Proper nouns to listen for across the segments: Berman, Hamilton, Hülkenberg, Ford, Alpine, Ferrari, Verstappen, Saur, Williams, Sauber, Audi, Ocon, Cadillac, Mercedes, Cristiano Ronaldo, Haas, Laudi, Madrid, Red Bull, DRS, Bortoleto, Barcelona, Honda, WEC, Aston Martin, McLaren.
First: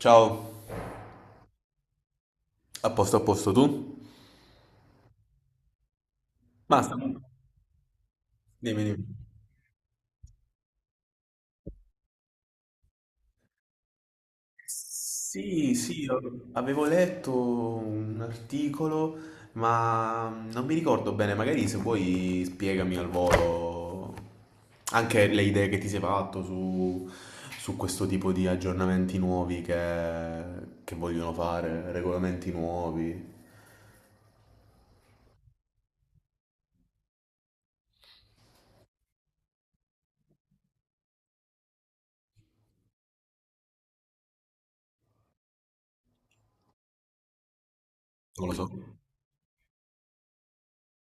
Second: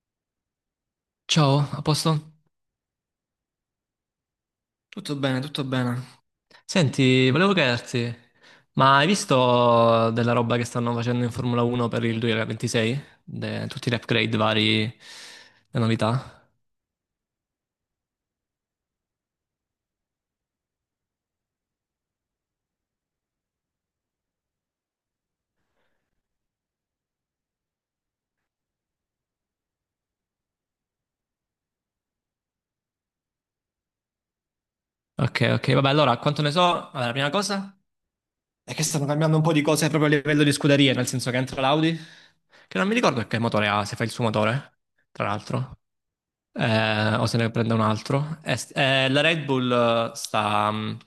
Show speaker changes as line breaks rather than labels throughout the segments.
Ciao,
Ciao, a posto?
a posto, a posto, tu?
Tutto bene, tutto bene.
Ma
Senti, volevo chiederti,
dimmi,
ma
dimmi.
hai visto della roba che stanno facendo in Formula 1 per il 2026? Tutti gli upgrade vari,
Sì,
le
sì,
novità?
avevo letto un articolo, ma non mi ricordo bene, magari se vuoi spiegami al volo anche le idee che ti sei fatto su, su questo tipo di aggiornamenti nuovi che vogliono fare, regolamenti nuovi.
Ok, ok, vabbè, allora, quanto ne so? Allora, la prima cosa è che stanno cambiando un po' di cose proprio a livello di scuderie, nel senso che entra l'Audi, che non mi ricordo che motore ha, se fa il suo motore, tra l'altro. O se ne prende un altro.
Non lo so.
La Red Bull sta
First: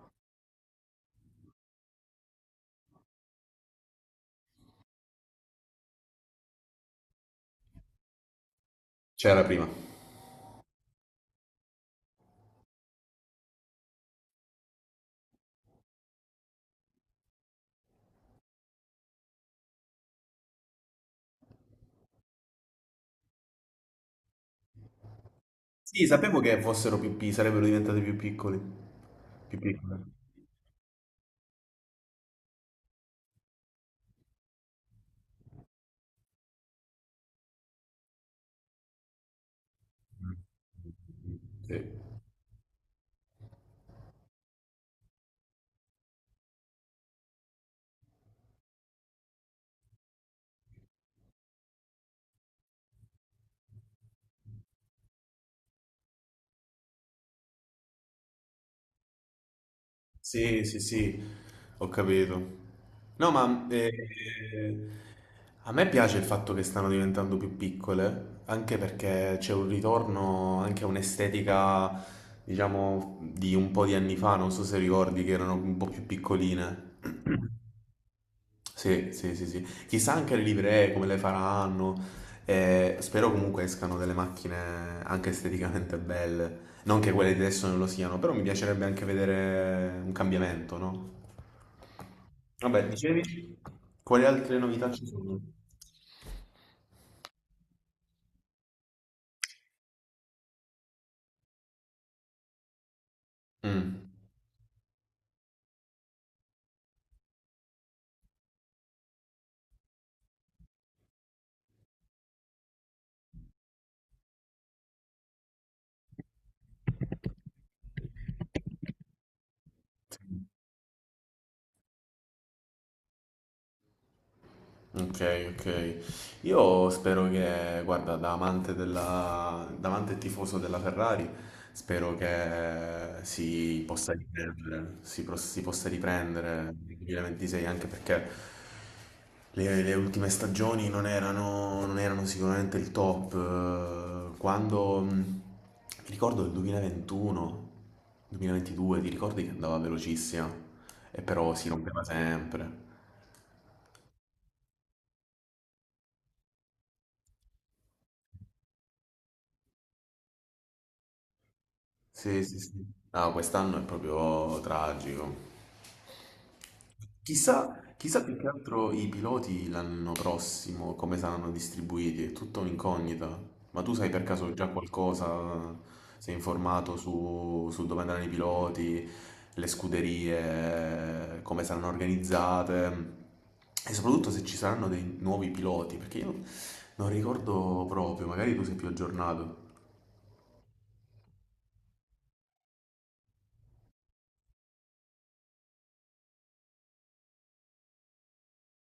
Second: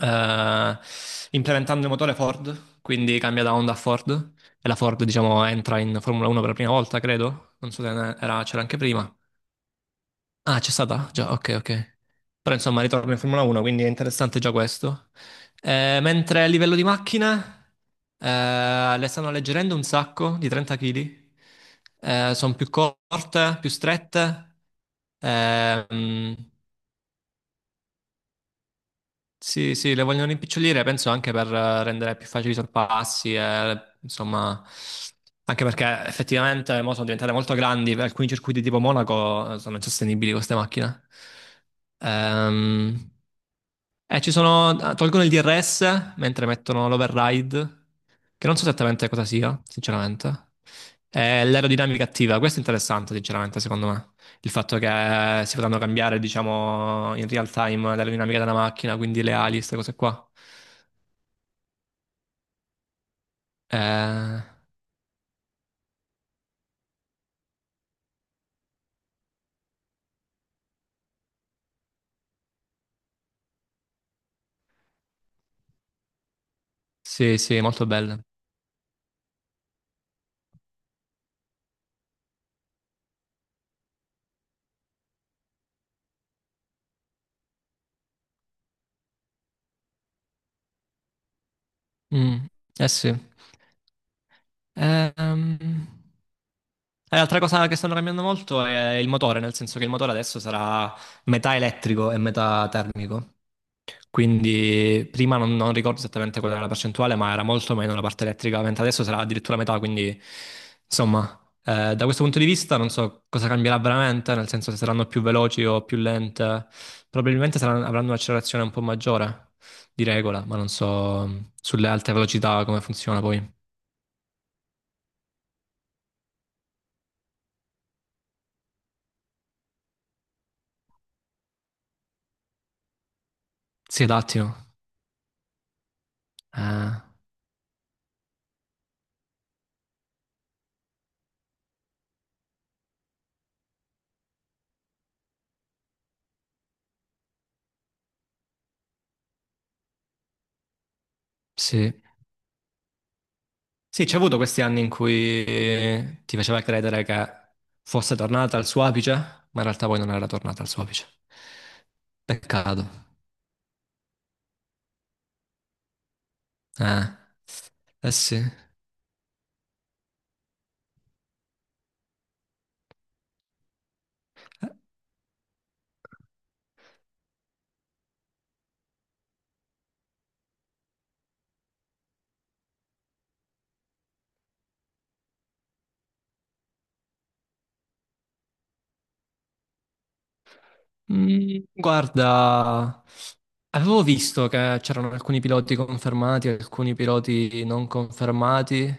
eh, implementando il motore Ford, quindi cambia da Honda a Ford. E la Ford, diciamo, entra in Formula 1 per la prima volta, credo. Non so se ne- era- c'era anche prima.
C'era prima.
Ah, c'è stata? Già, ok, ok. Però insomma, ritorno in Formula 1, quindi è interessante già questo. Mentre a livello di macchine, le stanno alleggerendo un sacco di 30 kg. Sono più corte, più strette.
Sì,
Ehm,
sapevo che fossero più, sarebbero diventati più piccoli. Più
sì, sì, le
piccole.
vogliono rimpicciolire, penso anche per rendere più facili i sorpassi, e, insomma, anche perché effettivamente mo sono diventate molto grandi, per alcuni circuiti tipo Monaco sono insostenibili queste macchine.
Sì,
Ehm, e ci sono, tolgono il DRS mentre mettono l'override, che non so esattamente cosa sia, sinceramente. E l'aerodinamica attiva, questo è interessante, sinceramente, secondo me il fatto che si potranno cambiare, diciamo, in real time l'aerodinamica della macchina, quindi le ali, queste cose qua.
sì, sì, sì, ho capito. No, ma
Eh,
a me piace il fatto che stanno diventando più piccole, anche perché c'è un ritorno anche a un'estetica, diciamo, di un po' di anni fa, non so se ricordi che erano un po' più piccoline.
sì, sì, molto belle.
Sì, sì, sì, sì. Chissà anche le livree come le faranno. Spero comunque escano delle macchine anche esteticamente belle. Non che quelle di adesso non lo siano, però mi piacerebbe anche vedere un cambiamento, no?
Mm,
Vabbè,
eh sì.
dicevi? Quali altre novità ci sono?
Ehm, E l'altra cosa che stanno cambiando molto è il motore, nel senso che il motore adesso sarà metà elettrico e metà termico.
Mm.
Quindi prima non ricordo esattamente qual era la percentuale, ma era molto meno la parte elettrica, mentre adesso sarà addirittura metà, quindi insomma, da questo punto di vista non so cosa cambierà veramente, nel senso se saranno più veloci o più lente, probabilmente avranno un'accelerazione un po' maggiore di regola, ma non so sulle alte velocità come funziona poi.
Ok, ok. Io spero che, guarda, da amante e tifoso della Ferrari, spero che si
Si
possa
adattino.
riprendere, si, si possa riprendere nel
Eh,
2026, anche perché le ultime stagioni non erano sicuramente il top. Quando, mi ricordo il 2021, 2022, ti ricordi che andava velocissima e però si
sì.
rompeva sempre.
Sì, c'è avuto questi anni in cui ti faceva credere che fosse tornata al suo apice, ma in realtà poi non era tornata al suo apice.
Sì, sì, sì.
Peccato.
No, quest'anno è proprio tragico.
Eh,
Chissà,
eh
chissà più
sì.
che altro i piloti l'anno prossimo come saranno distribuiti, è tutta un'incognita. Ma tu sai per caso già qualcosa? Sei informato su, su dove andranno i piloti, le scuderie, come saranno organizzate e soprattutto se ci saranno dei nuovi piloti, perché io non ricordo proprio, magari tu sei più aggiornato.
Guarda, avevo visto che c'erano alcuni piloti confermati, alcuni piloti non confermati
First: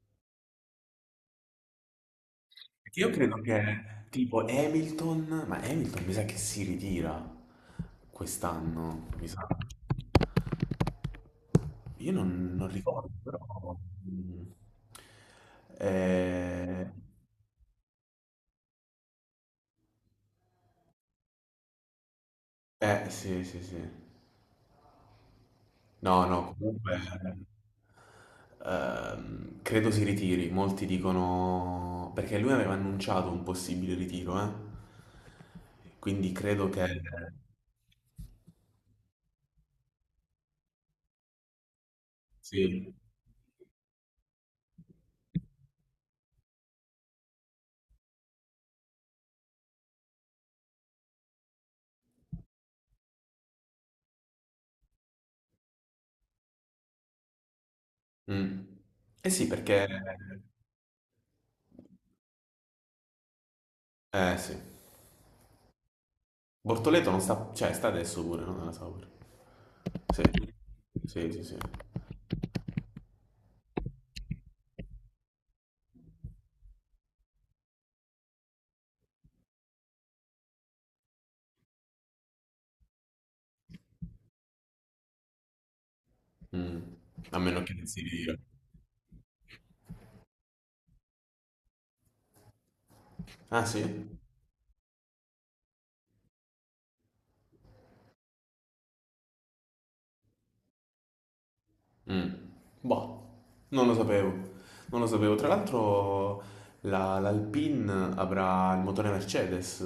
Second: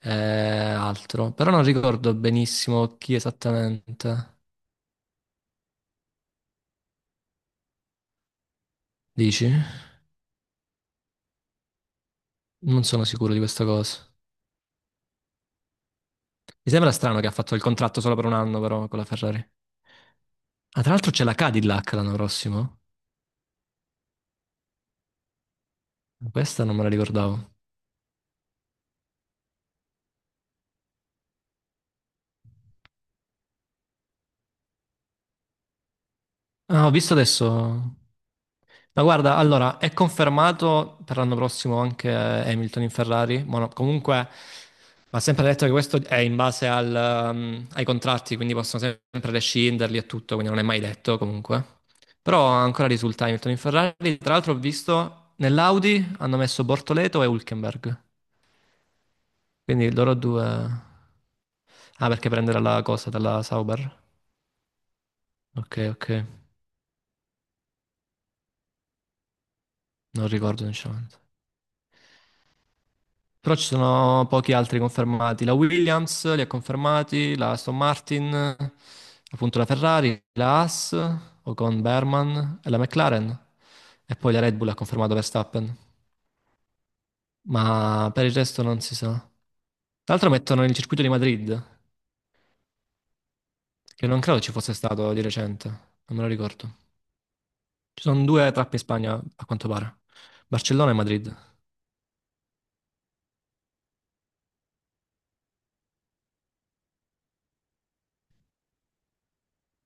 e altro, però non ricordo benissimo
Perché io
chi
credo che
esattamente.
tipo Hamilton, ma Hamilton mi sa che si ritira quest'anno, mi sa.
Dici?
Io non, non
Non sono
ricordo,
sicuro
però...
di questa cosa.
mm,
Mi
eh,
sembra strano che ha fatto il contratto solo per un anno, però, con la Ferrari. Ah, tra l'altro c'è la Cadillac l'anno prossimo.
sì, sì, sì. No, no,
Questa non me la
comunque...
ricordavo.
credo si ritiri, molti dicono... Perché lui aveva annunciato un possibile ritiro, eh? Quindi credo
Ah,
che...
ho visto adesso. Ma guarda, allora, è confermato per l'anno prossimo anche Hamilton in
Sì.
Ferrari. Ma no, comunque, va sempre detto che questo è in base al, ai contratti, quindi possono sempre rescinderli e tutto, quindi non è mai detto comunque. Però ancora risulta Hamilton in Ferrari. Tra l'altro ho visto nell'Audi hanno messo Bortoleto e Hülkenberg.
Mm. Eh sì, perché
Quindi loro due... Ah, perché prendere la cosa dalla Sauber?
eh sì.
Ok, ok,
Bortoleto non sta, cioè sta adesso pure, no? Nella Saur. Sì,
non ricordo sinceramente.
sì, sì, sì.
Però ci sono pochi altri confermati. La Williams li ha confermati, la Aston Martin, appunto la Ferrari, la Haas, Ocon Berman e la McLaren. E poi la Red Bull ha confermato Verstappen.
Mm. A meno che non si
Ma per il
ritira.
resto non si sa. Tra l'altro mettono il circuito di Madrid,
Ah sì?
che non credo ci fosse stato di recente, non me lo ricordo. Ci sono due tappe in Spagna, a quanto pare. Barcellona e Madrid.
Mm. Boh, non lo sapevo. Non lo sapevo. Tra l'altro l'Alpine avrà il motore Mercedes?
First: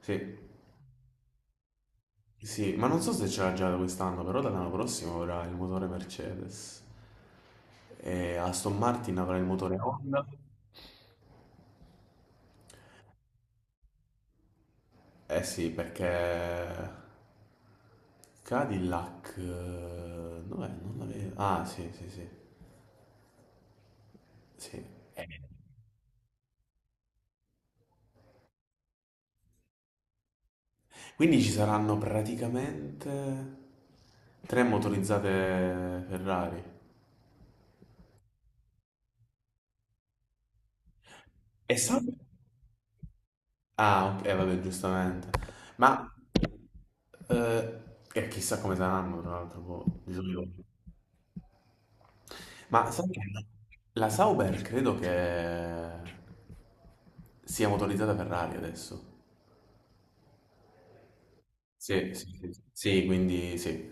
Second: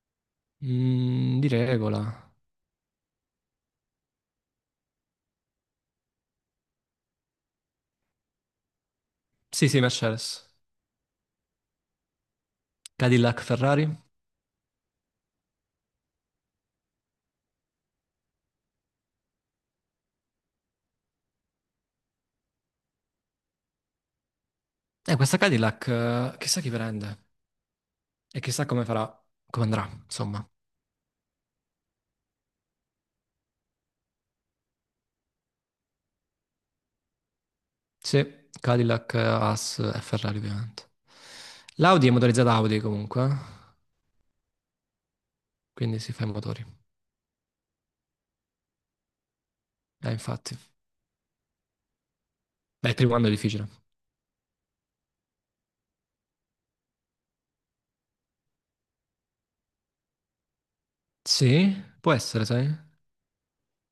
Sì.
Mm, di regola.
Sì, ma non so se ce l'ha già da quest'anno, però dall'anno prossimo avrà il motore Mercedes. E Aston Martin avrà il
Sì,
motore
sì,
Honda.
Mercedes. Cadillac, Ferrari.
Eh sì, perché Cadillac, dov'è? Non la vedo. Ah, sì, sì, sì, sì. Eh,
Questa Cadillac, chissà chi prende e chissà come farà, come andrà, insomma.
quindi ci saranno praticamente tre motorizzate Ferrari.
Sì, Cadillac, Haas e Ferrari, ovviamente.
E sa-
L'Audi è motorizzata Audi, comunque,
Ah, ok, vabbè, giustamente.
quindi
Ma
si fa i motori.
eh, chissà come saranno, tra l'altro, boh, di solito.
Infatti.
Ma
Beh, il
sai
primo
che
anno è difficile.
la Sauber credo che sia motorizzata Ferrari adesso.
Sì, può
Sì, sì,
essere,
sì, sì.
sai?
Sì.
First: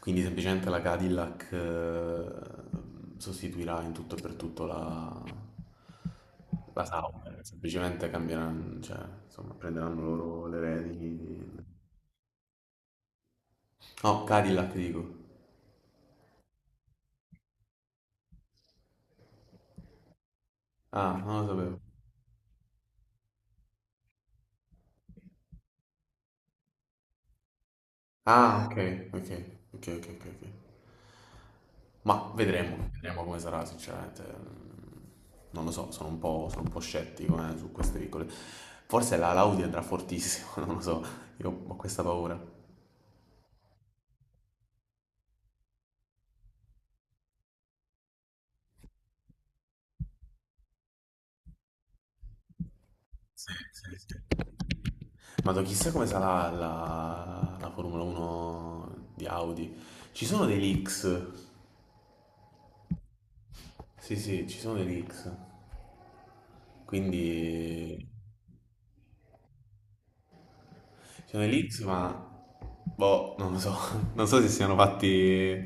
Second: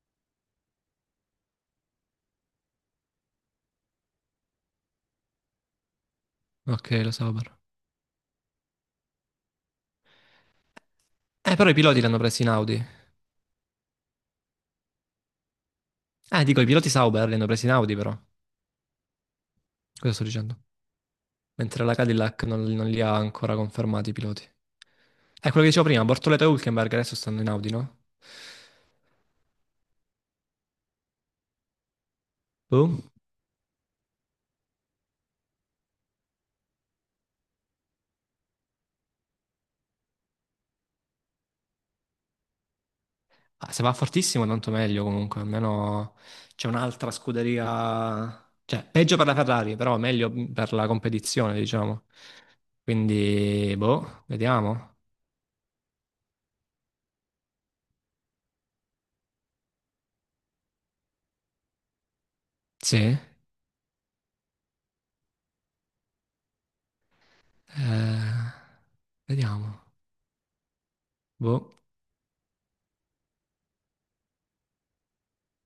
Quindi semplicemente la Cadillac sostituirà in tutto e per tutto la
Ok, lo
Sauber,
Sauber.
semplicemente cambieranno, cioè, insomma, prenderanno loro le redini.
Però i piloti li hanno presi in Audi.
No, Cadillac dico.
Dico, i piloti Sauber li hanno presi in Audi, però. Cosa sto dicendo?
Ah, non lo sapevo.
Mentre la Cadillac non li ha ancora confermati i piloti. È quello che dicevo prima, Bortoleto e Hülkenberg adesso stanno in Audi, no?
Ah, ok, ok, ok, ok, ok, ok. Ma vedremo,
Boom.
vedremo come sarà, sinceramente. Mm, non lo so, sono un po' scettico su queste piccole. Forse la Laudi andrà fortissimo, non lo so, io ho questa paura.
Ah, se va fortissimo tanto meglio comunque, almeno c'è un'altra scuderia, cioè peggio per la Ferrari, però meglio per la competizione, diciamo.
Sì,
Quindi,
sì,
boh,
sì.
vediamo.
Ma chissà come sarà la Formula 1 di Audi. Ci sono dei leaks,
Sì,
sì, sì, ci sono dei leaks. Quindi
vediamo.
ci sono dei
Boh,
leaks, ma boh, non lo so, non so se siano fatti,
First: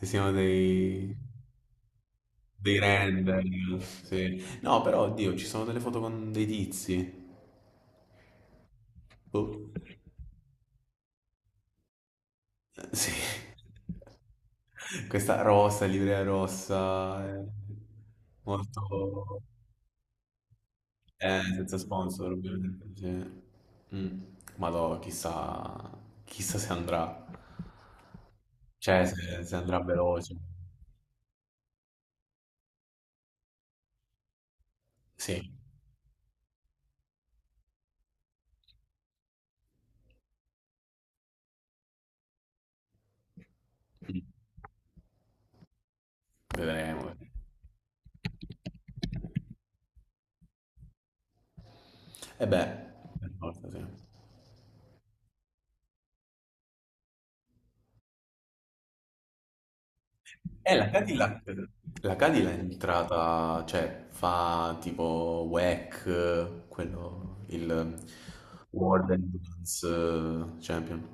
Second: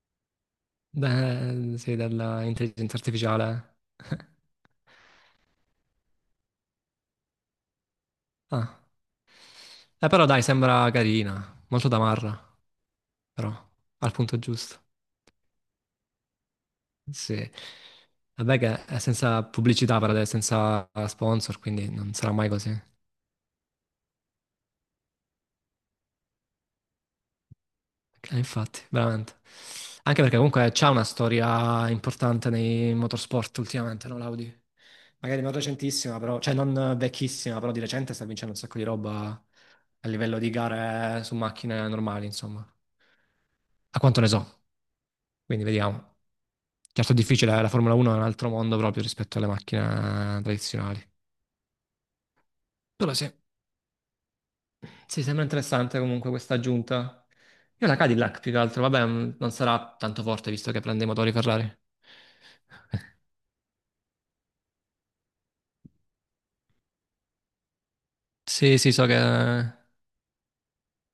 se siano
beh, sì,
dei
dell'intelligenza
render,
artificiale.
sì. No, però, oddio, ci sono delle foto con dei tizi.
Ah.
Boh.
Però dai, sembra carina, molto da Marra.
Sì.
Però al punto giusto.
Questa rossa, livrea rossa,
Sì. Vabbè
molto...
che è senza pubblicità per adesso, senza sponsor,
Senza
quindi non
sponsor,
sarà mai così.
ovviamente. Sì. Mm. Ma no, chissà, chissà se andrà.
Infatti,
Cioè,
veramente.
se andrà
Anche
veloce.
perché comunque c'è una storia importante nei motorsport ultimamente, no, l'Audi?
Sì,
Magari non recentissima, però, cioè non vecchissima, però di recente sta vincendo un sacco di roba a livello di gare su macchine normali, insomma. A quanto
mm,
ne so, quindi vediamo.
vedremo.
Certo è difficile, la Formula 1 è un altro mondo proprio rispetto alle macchine tradizionali.
E beh,
Però
per
sì.
forza, sì.
Sì, sembra interessante comunque questa aggiunta. Io la Cadillac più che altro, vabbè, non sarà tanto forte visto
Eh,
che
la
prende i motori
Cadillac,
Ferrari.
la Cadillac è entrata, cioè fa tipo WEC, quello, il
Sì, sì, so
World
che...
Endurance Champion.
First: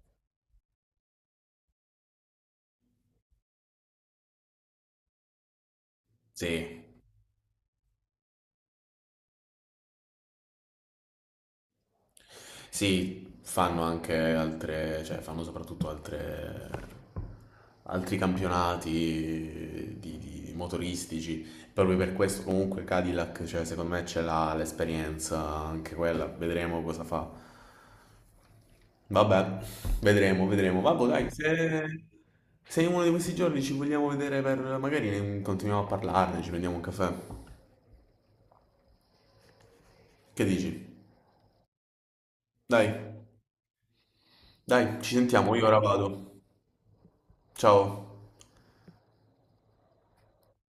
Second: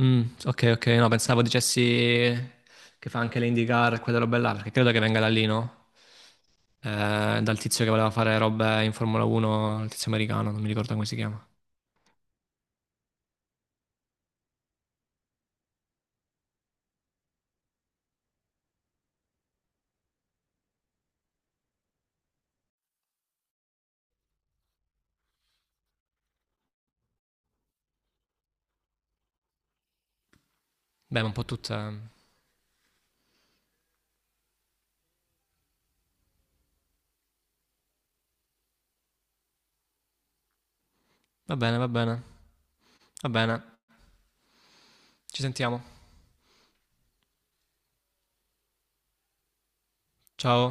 Mm, ok, ok, no, pensavo dicessi che fa anche le IndyCar e quelle robe là, perché credo che venga da lì, no?
Sì,
Dal tizio che voleva fare robe in Formula 1, il tizio americano, non mi ricordo come si chiama.
sì, fanno anche altre, altri campionati di motoristici. Proprio per questo comunque Cadillac, cioè, secondo me ce l'ha l'esperienza anche quella, vedremo cosa fa. Vabbè, vedremo, vedremo. Vabbè,
Beh, ma
dai,
un po' tutte... eh.
se in uno di questi giorni ci vogliamo vedere per... magari continuiamo a parlarne, ci prendiamo un caffè. Che dici?
Va bene, va bene,
Dai,
va bene.
dai, ci
Ci
sentiamo, io ora
sentiamo.
vado. Ciao.
Ciao.